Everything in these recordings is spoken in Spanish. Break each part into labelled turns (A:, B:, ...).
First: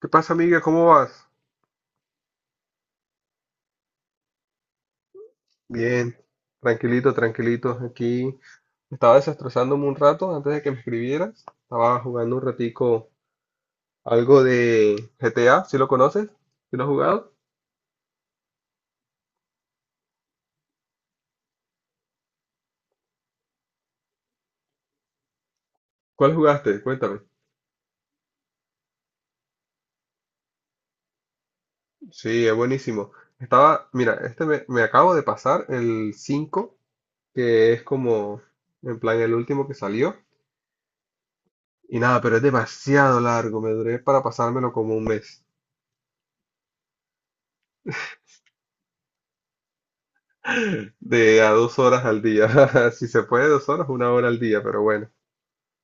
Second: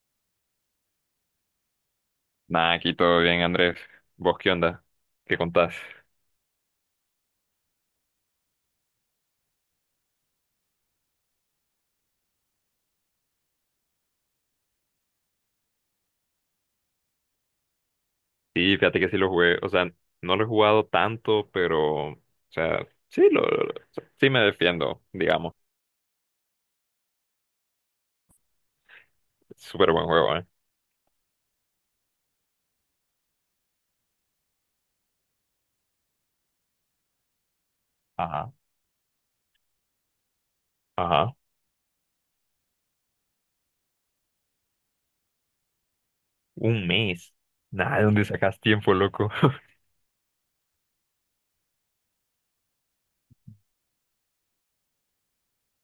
A: ¿Qué pasa, amiga? ¿Cómo vas?
B: Nada, aquí todo bien, Andrés. ¿Vos qué onda? ¿Qué contás?
A: Bien, tranquilito, tranquilito. Aquí estaba desestresándome un rato antes de que me escribieras. Estaba jugando un ratico algo de GTA, ¿si lo conoces? ¿Sí lo has jugado?
B: Sí, fíjate que sí lo jugué. O sea, no lo he jugado tanto, pero, o sea, sí, sí me defiendo, digamos.
A: ¿Cuál jugaste? Cuéntame.
B: Súper buen juego, ¿eh?
A: Sí, es buenísimo. Estaba, mira, me acabo de pasar el 5, que es como,
B: Ajá,
A: en plan, el último que salió.
B: ajá.
A: Y nada, pero es demasiado largo. Me duré para pasármelo como un mes.
B: Un mes. Nada, ¿de dónde sacas tiempo, loco?
A: De a 2 horas al día. Si se puede, 2 horas, 1 hora al día, pero bueno.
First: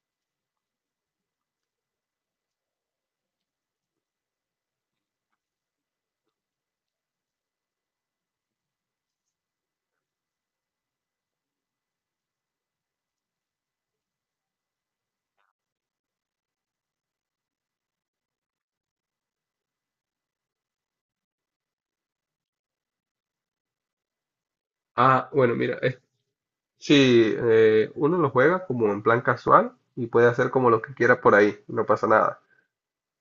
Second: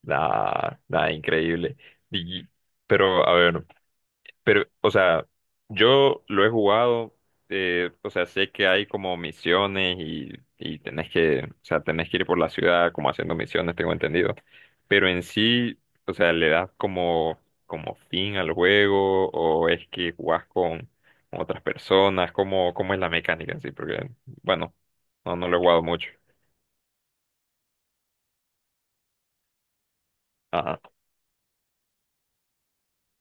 B: Nada, nada, increíble. Y- pero, a ver, o sea, yo lo he jugado, o sea, sé que hay como misiones y, tenés que, o sea, tenés que ir por la ciudad como haciendo misiones, tengo entendido. Pero en sí, o sea, ¿le das como, fin al juego o es que jugás con, otras personas? ¿¿Cómo es la mecánica en sí? Porque, bueno,
A: Ah,
B: no, no
A: bueno,
B: lo he
A: mira,
B: jugado mucho.
A: sí, uno lo juega como en plan casual y puede hacer como
B: Ajá,
A: lo que quiera por ahí, no pasa nada.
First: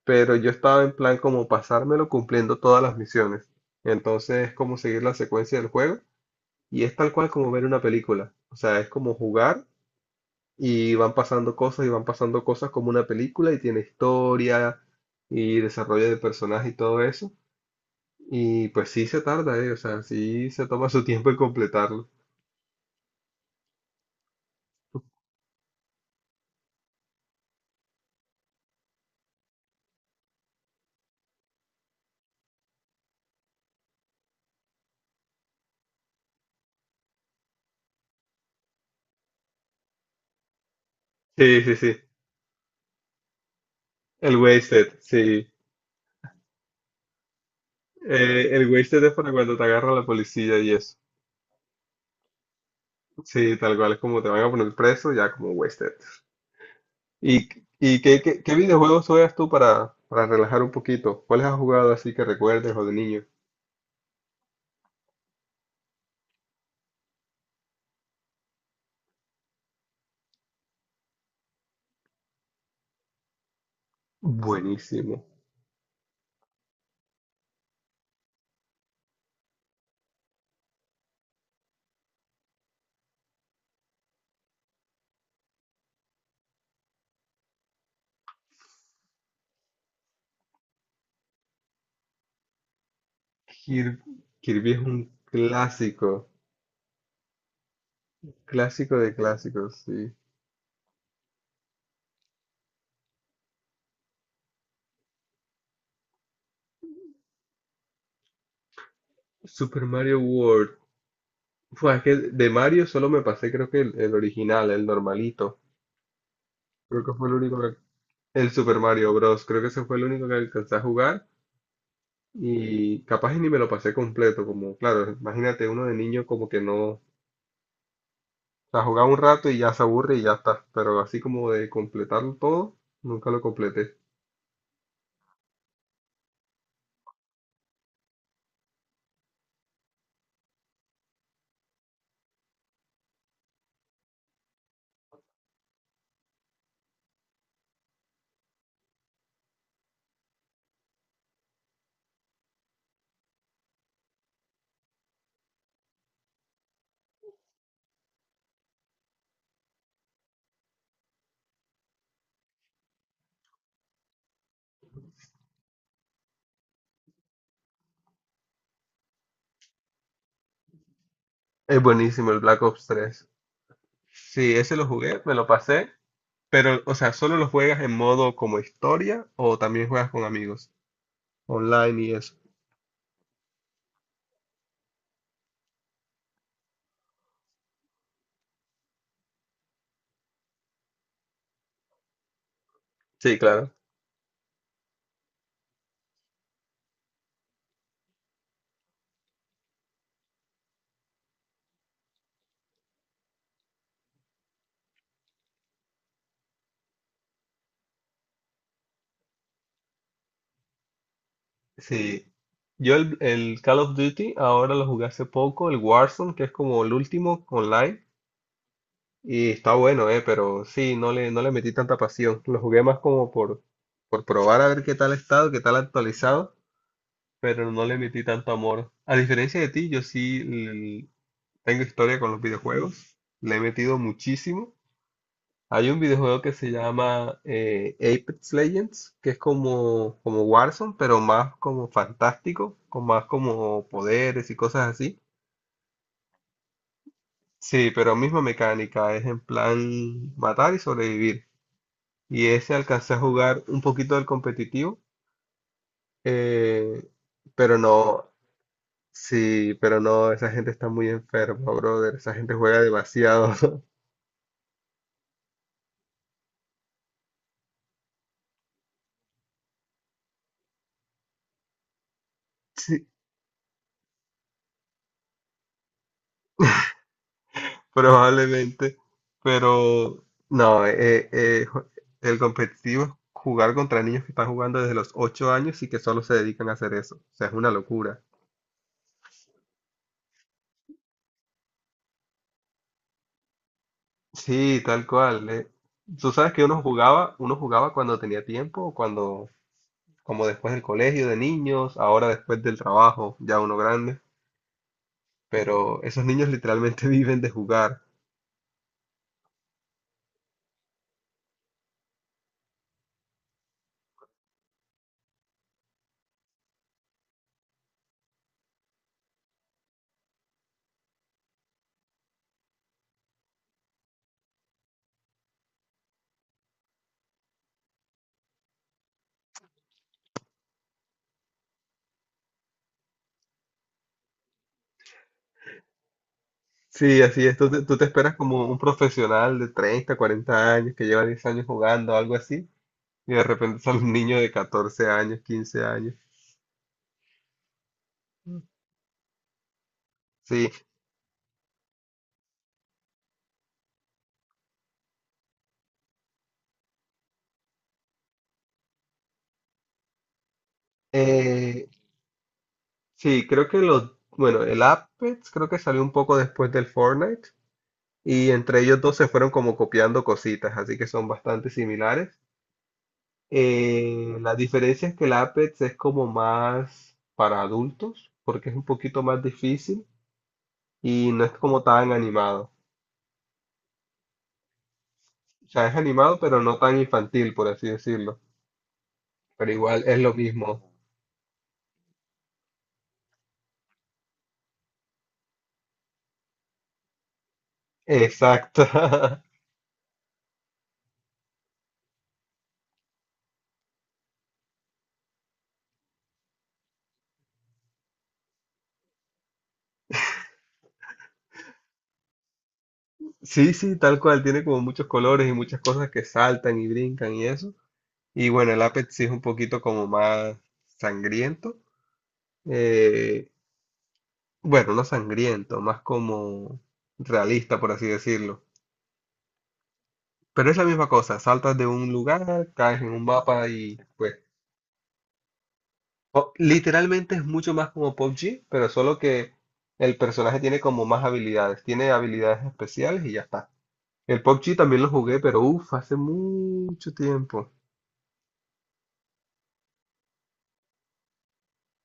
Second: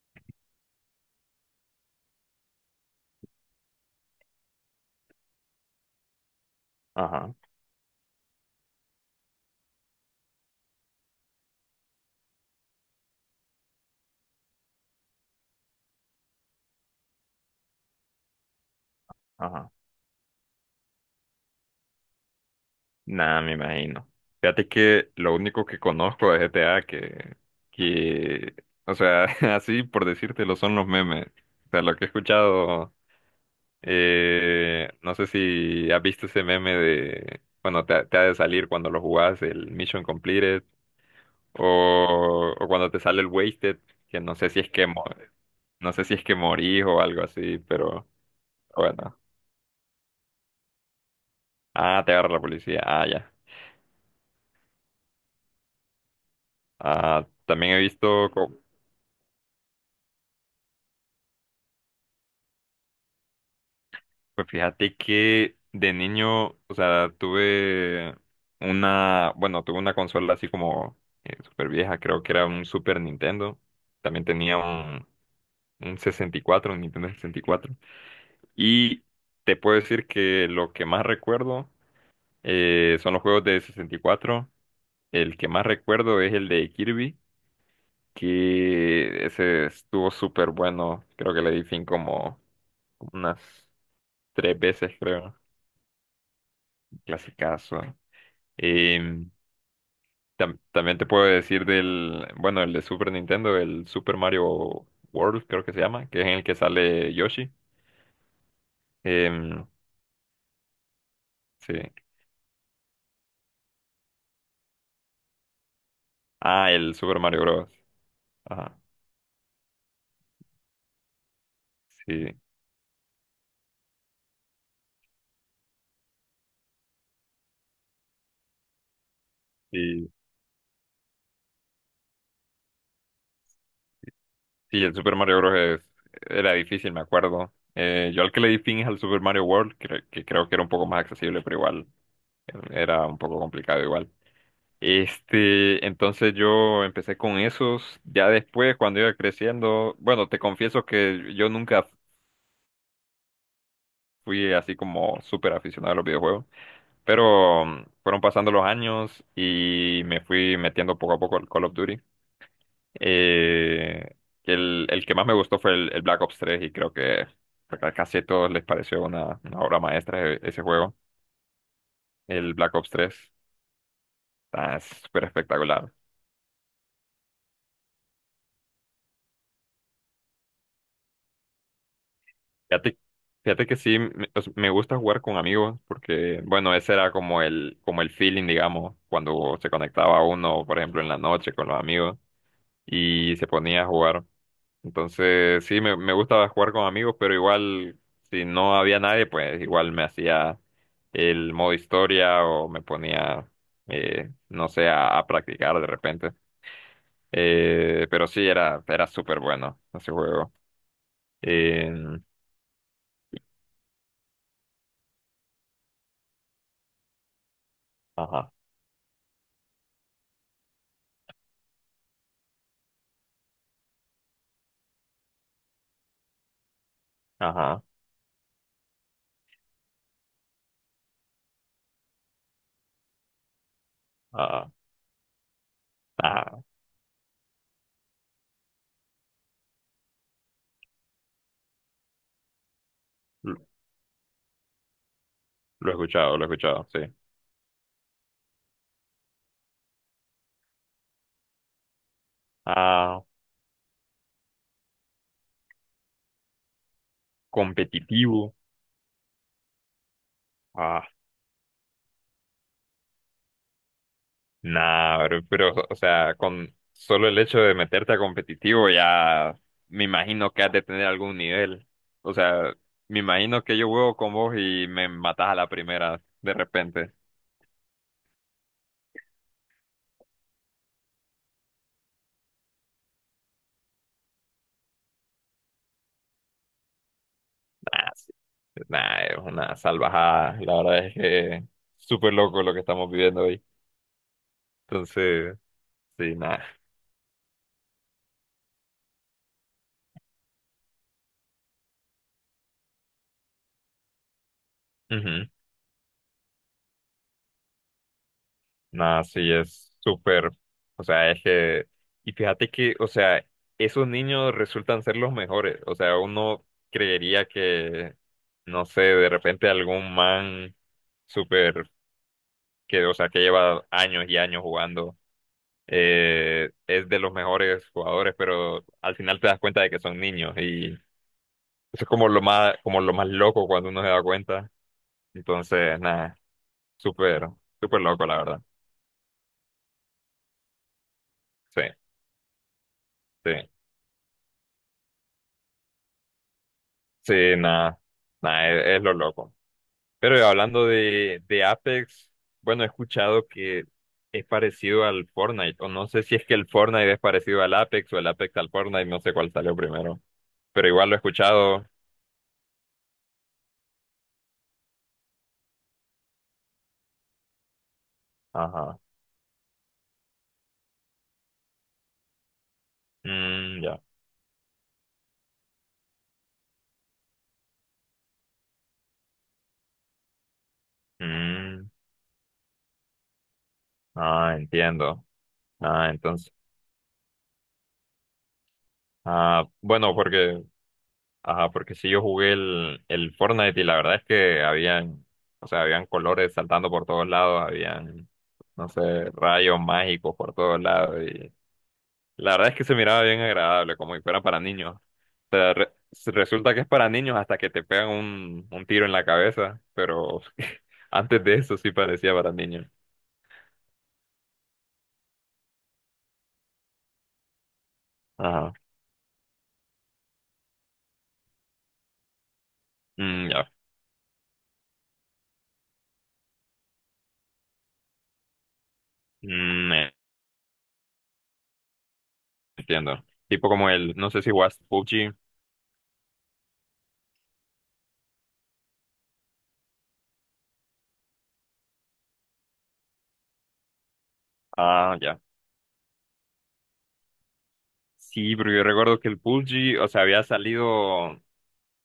A: Pero yo estaba en plan como pasármelo cumpliendo todas las misiones. Entonces es como seguir la secuencia del juego y es tal cual
B: ajá,
A: como ver una película. O sea, es como jugar y van pasando cosas y van pasando cosas como una película y tiene historia y desarrollo de personaje y todo eso. Y pues sí se tarda,
B: ajá.
A: o sea, sí se toma su tiempo en completarlo.
B: Nada, me imagino. Fíjate que lo único que conozco de GTA que, o sea, así por decírtelo son los memes. O sea, lo que he escuchado, no sé si has visto ese meme de, bueno, te ha de salir cuando lo jugás, el Mission Completed,
A: Sí, sí, sí.
B: o cuando te sale el Wasted, que no
A: El
B: sé si es que,
A: wasted,
B: mo-
A: sí.
B: no sé si es que morís o algo así, pero
A: El wasted es
B: bueno.
A: para cuando te agarra la policía y eso.
B: Ah, te agarra la policía. Ah, ya.
A: Sí, tal cual, es como te van a poner preso, ya como wasted.
B: Ah,
A: ¿Y,
B: también he
A: y qué,
B: visto.
A: qué, qué videojuegos juegas tú para relajar un poquito? ¿Cuáles has jugado así que recuerdes o de niño?
B: Pues fíjate que de niño, o sea, bueno, tuve una consola así como super vieja, creo que era un Super Nintendo. También tenía un,
A: Buenísimo.
B: un 64, un Nintendo sesenta y cuatro. Y te puedo decir que lo que más recuerdo son los juegos de 64. El que más recuerdo es el de Kirby, que ese estuvo súper bueno. Creo que le di fin como unas
A: Kir-
B: tres
A: Kirby es
B: veces,
A: un
B: creo.
A: clásico,
B: Clasicazo.
A: clásico de
B: Y
A: clásicos, sí.
B: también te puedo decir bueno, el de Super Nintendo, el Super Mario World, creo que se llama, que es en el que sale Yoshi. Em,
A: Super Mario World.
B: sí.
A: Fue es que de Mario solo me pasé, creo que el original, el normalito.
B: Ah, el
A: Creo que
B: Super
A: fue el
B: Mario
A: único
B: Bros.
A: que- El Super
B: Ajá.
A: Mario Bros. Creo que ese fue el único que alcancé a jugar.
B: Sí.
A: Y capaz y ni me lo pasé completo. Como, claro, imagínate uno de niño como que no. O sea, jugaba un rato y ya se
B: Sí,
A: aburre y ya está. Pero así como de completarlo todo, nunca lo completé.
B: sí, el Super Mario Bros. Era difícil, me acuerdo. Yo al que le di fin es al Super Mario World, que creo que era un poco más accesible, pero igual era un poco complicado igual. Este, entonces yo empecé con esos. Ya después, cuando iba creciendo, bueno, te confieso que yo nunca fui así como súper aficionado a los videojuegos, pero fueron pasando los años y me fui metiendo poco a poco al Call of Duty. Eh, el que más me gustó fue el Black Ops 3 y creo que a casi a todos les pareció una obra maestra ese juego,
A: Es buenísimo el
B: el
A: Black
B: Black
A: Ops
B: Ops tres.
A: 3. Sí, ese
B: Está
A: lo jugué,
B: súper
A: me lo pasé.
B: espectacular.
A: Pero, o sea, ¿solo lo juegas en modo como historia o también juegas con amigos? Online y eso.
B: Fíjate, fíjate, que sí, o sea, me gusta jugar con amigos porque, bueno, ese era como el feeling, digamos, cuando se conectaba uno, por ejemplo, en la noche con los amigos y
A: Sí,
B: se
A: claro.
B: ponía a jugar. Entonces, sí, me gustaba jugar con amigos, pero igual, si no había nadie, pues igual me hacía el modo historia o me ponía, no sé, a practicar de repente. Pero sí, era súper bueno ese juego. Eh,
A: Sí. Yo el Call of Duty ahora lo jugué hace poco, el Warzone, que es como el último online,
B: ajá,
A: y está bueno, pero sí, no le metí tanta pasión. Lo jugué más como por probar a ver qué tal ha estado, qué tal ha actualizado, pero
B: ajá,
A: no le metí tanto amor. A diferencia de ti, tengo historia con los videojuegos, le he metido
B: ajá.
A: muchísimo. Hay un videojuego que
B: Ajá.
A: se llama Apex Legends, que es como, como Warzone, pero más como fantástico, con más
B: Lo,
A: como poderes y cosas así.
B: lo he escuchado, lo he escuchado, sí.
A: Sí, pero misma mecánica, es en plan matar y sobrevivir. Y ese alcancé a
B: Ah,
A: jugar un poquito del competitivo, eh, pero no,
B: competitivo.
A: sí, pero no, esa gente está
B: Ah,
A: muy enferma, brother. Esa gente juega demasiado.
B: nada, bro, pero, o sea, con solo el hecho de meterte a competitivo ya me imagino que has de tener algún nivel. O sea, me imagino que yo juego con vos y me matás a la primera de repente.
A: Probablemente, pero no, el competitivo es jugar contra niños que están jugando desde los 8 años y que solo se dedican a hacer eso. O sea, es una
B: Nah,
A: locura.
B: sí. Nah, es una salvajada. La verdad es que súper loco lo que estamos viviendo hoy.
A: Sí, tal cual.
B: Entonces,
A: Tú
B: sí,
A: sabes que
B: nada.
A: uno jugaba cuando tenía tiempo, cuando, como después del colegio de niños, ahora después del trabajo, ya uno grande, pero esos niños literalmente viven de jugar.
B: Nada, sí, es súper, o sea, es que, y fíjate que, o sea, esos niños resultan ser los mejores, o sea, uno creería que, no sé, de repente algún man súper, o sea, que lleva años y años jugando, es de los mejores jugadores, pero al final te das cuenta de que son niños, y eso es como como lo más loco cuando uno se da cuenta, entonces, nada,
A: Sí, así
B: súper,
A: es. Tú te, tú
B: súper
A: te
B: loco,
A: esperas
B: la verdad,
A: como un profesional de 30, 40 años que lleva 10 años
B: sí,
A: jugando, algo así. Y de
B: sí.
A: repente sale un niño de 14 años, 15 años.
B: Sí, nada, nada, es lo loco. Pero
A: Sí,
B: hablando de Apex, bueno, he escuchado que es parecido al Fortnite, o no sé si es que el Fortnite es parecido al Apex o el Apex al Fortnite, no sé cuál salió primero, pero igual lo he escuchado.
A: eh, sí, creo que bueno, el Apex creo que salió un poco después del Fortnite y entre
B: Ajá,
A: ellos dos se fueron como copiando cositas, así que son bastante similares.
B: mm, ya,
A: La diferencia es que el Apex es como más para adultos, porque es un poquito más difícil y no es como
B: mm,
A: tan animado.
B: ah, entiendo.
A: O sea, es
B: Ah,
A: animado,
B: entonces,
A: pero no tan infantil, por así decirlo.
B: ah,
A: Pero igual
B: bueno,
A: es lo
B: porque
A: mismo.
B: ajá, porque si yo jugué el Fortnite y la verdad es que habían, habían colores saltando por todos lados, habían,
A: Exacto.
B: no sé, rayos mágicos por todos lados y la verdad es que se miraba bien agradable, como si fuera para niños. O sea, resulta que es para niños hasta que te pegan un tiro en la cabeza, pero antes de eso sí parecía para niños.
A: Sí, sí, tal cual, tiene como muchos colores y muchas cosas que saltan y brincan y eso. Y bueno,
B: Ajá,
A: el Apex sí es un poquito como más sangriento. eh,
B: mm, ya,
A: bueno, no sangriento, más como realista, por así decirlo.
B: mm,
A: Pero es la misma cosa, saltas de un lugar, caes en
B: entiendo.
A: un mapa
B: Tipo como
A: y
B: el, no
A: pues
B: sé si jugaste PUBG,
A: literalmente es mucho más como PUBG, pero solo que el personaje tiene como más habilidades, tiene habilidades especiales y ya está. El PUBG también lo
B: ah,
A: jugué,
B: ya.
A: pero uff, hace mucho tiempo.
B: Sí, pero yo recuerdo que el PUBG, o sea, había salido,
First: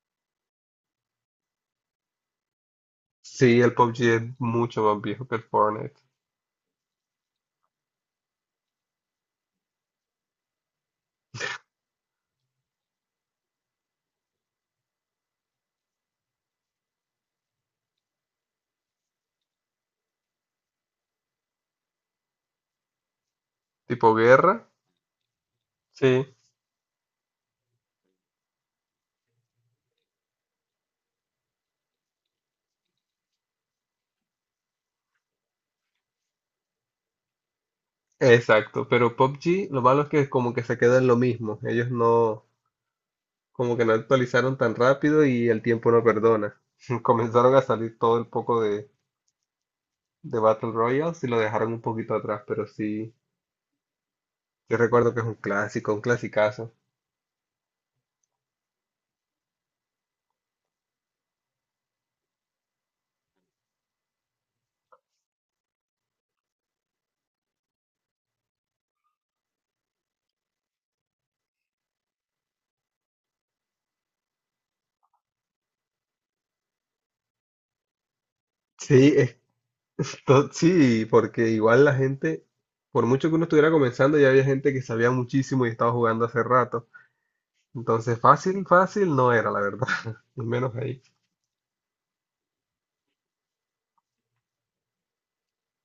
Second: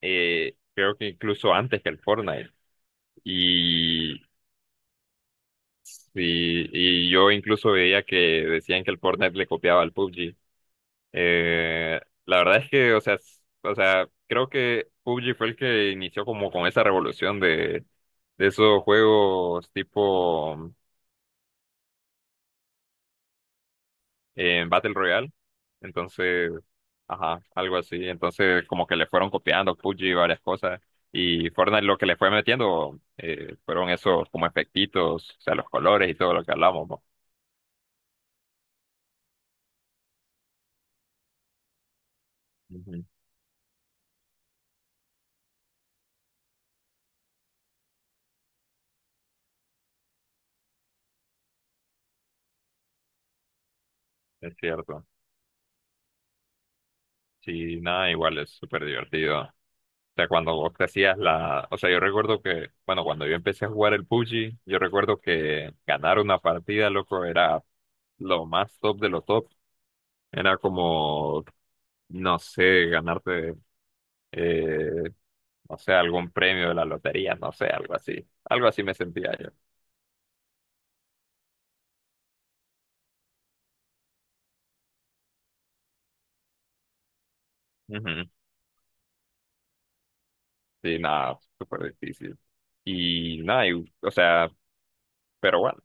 B: creo que incluso antes que el Fortnite.
A: Sí, el PUBG
B: Y,
A: es mucho más viejo que el Fortnite.
B: sí, y yo incluso veía que decían que el Fortnite le copiaba al PUBG. Eh, la verdad es que, o sea, o sea, creo que PUBG fue el que inició como con esa revolución de esos juegos tipo
A: Tipo guerra,
B: en Battle Royale.
A: sí,
B: Entonces, ajá, algo así. Entonces, como que le fueron copiando PUBG y varias cosas. Y Fortnite lo que le fue metiendo fueron esos como efectitos, o sea, los colores y todo lo que hablamos, ¿no?
A: exacto. Pero PUBG, lo malo es que como que se queda en lo mismo. Ellos no,
B: Ujú.
A: como que no actualizaron tan rápido y el tiempo no perdona. Comenzaron a salir todo el poco de, Battle Royales y lo dejaron un poquito atrás, pero sí,
B: Es
A: yo
B: cierto.
A: recuerdo que es un clásico, un clasicazo.
B: Sí, nada, igual es súper divertido. O sea, cuando vos te hacías la. O sea, yo recuerdo que, bueno, cuando yo empecé a jugar el PUBG, yo recuerdo que ganar una partida, loco, era lo más top de lo top. Era como no sé, ganarte. eh, no sé, algún premio de la lotería, no sé, algo así. Algo así me
A: Sí,
B: sentía
A: es
B: yo.
A: que sí, porque igual la gente, por mucho que uno estuviera comenzando, ya había gente que sabía muchísimo y estaba jugando hace rato. Entonces,
B: Ujú.
A: fácil, fácil no era, la verdad, al menos
B: Sí,
A: ahí.
B: nada, súper difícil. Y nada, o sea, pero bueno,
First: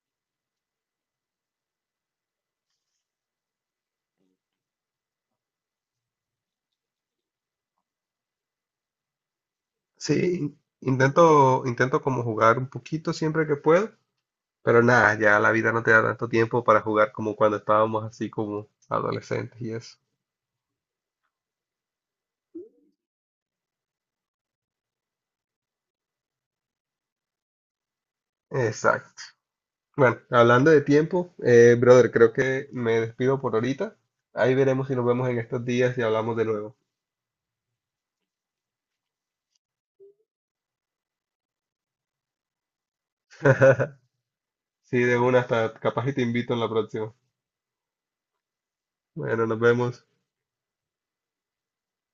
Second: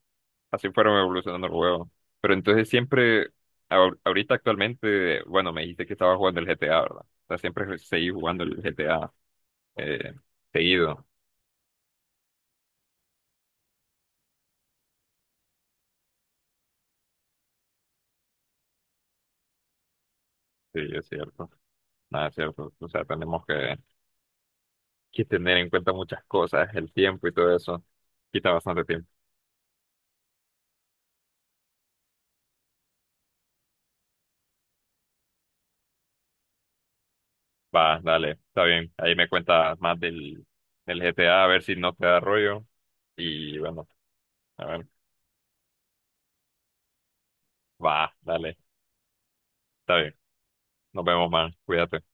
B: así fueron evolucionando el juego. Pero entonces siempre, ahorita actualmente, bueno, me dijiste que estaba jugando el GTA, ¿verdad? O sea, siempre seguí jugando el GTA eh,
A: Sí,
B: seguido.
A: intento como jugar un poquito siempre que puedo, pero nada, ya la vida no te da tanto tiempo para jugar como cuando estábamos así como adolescentes y eso.
B: Sí, es cierto. Nada, es cierto. O sea, tenemos que, tener en cuenta muchas cosas, el tiempo y todo eso. Quita bastante
A: Exacto.
B: tiempo.
A: Bueno, hablando de tiempo, brother, creo que me despido por ahorita. Ahí veremos si nos vemos en estos días y hablamos de nuevo.
B: Va, dale, está bien. Ahí me cuentas más del GTA, a ver si no te da rollo. Y bueno, a ver,
A: Sí, de una hasta capaz y te invito en la próxima.
B: va, dale,
A: Bueno, nos
B: está
A: vemos.
B: bien. Nos vemos, man. Cuídate.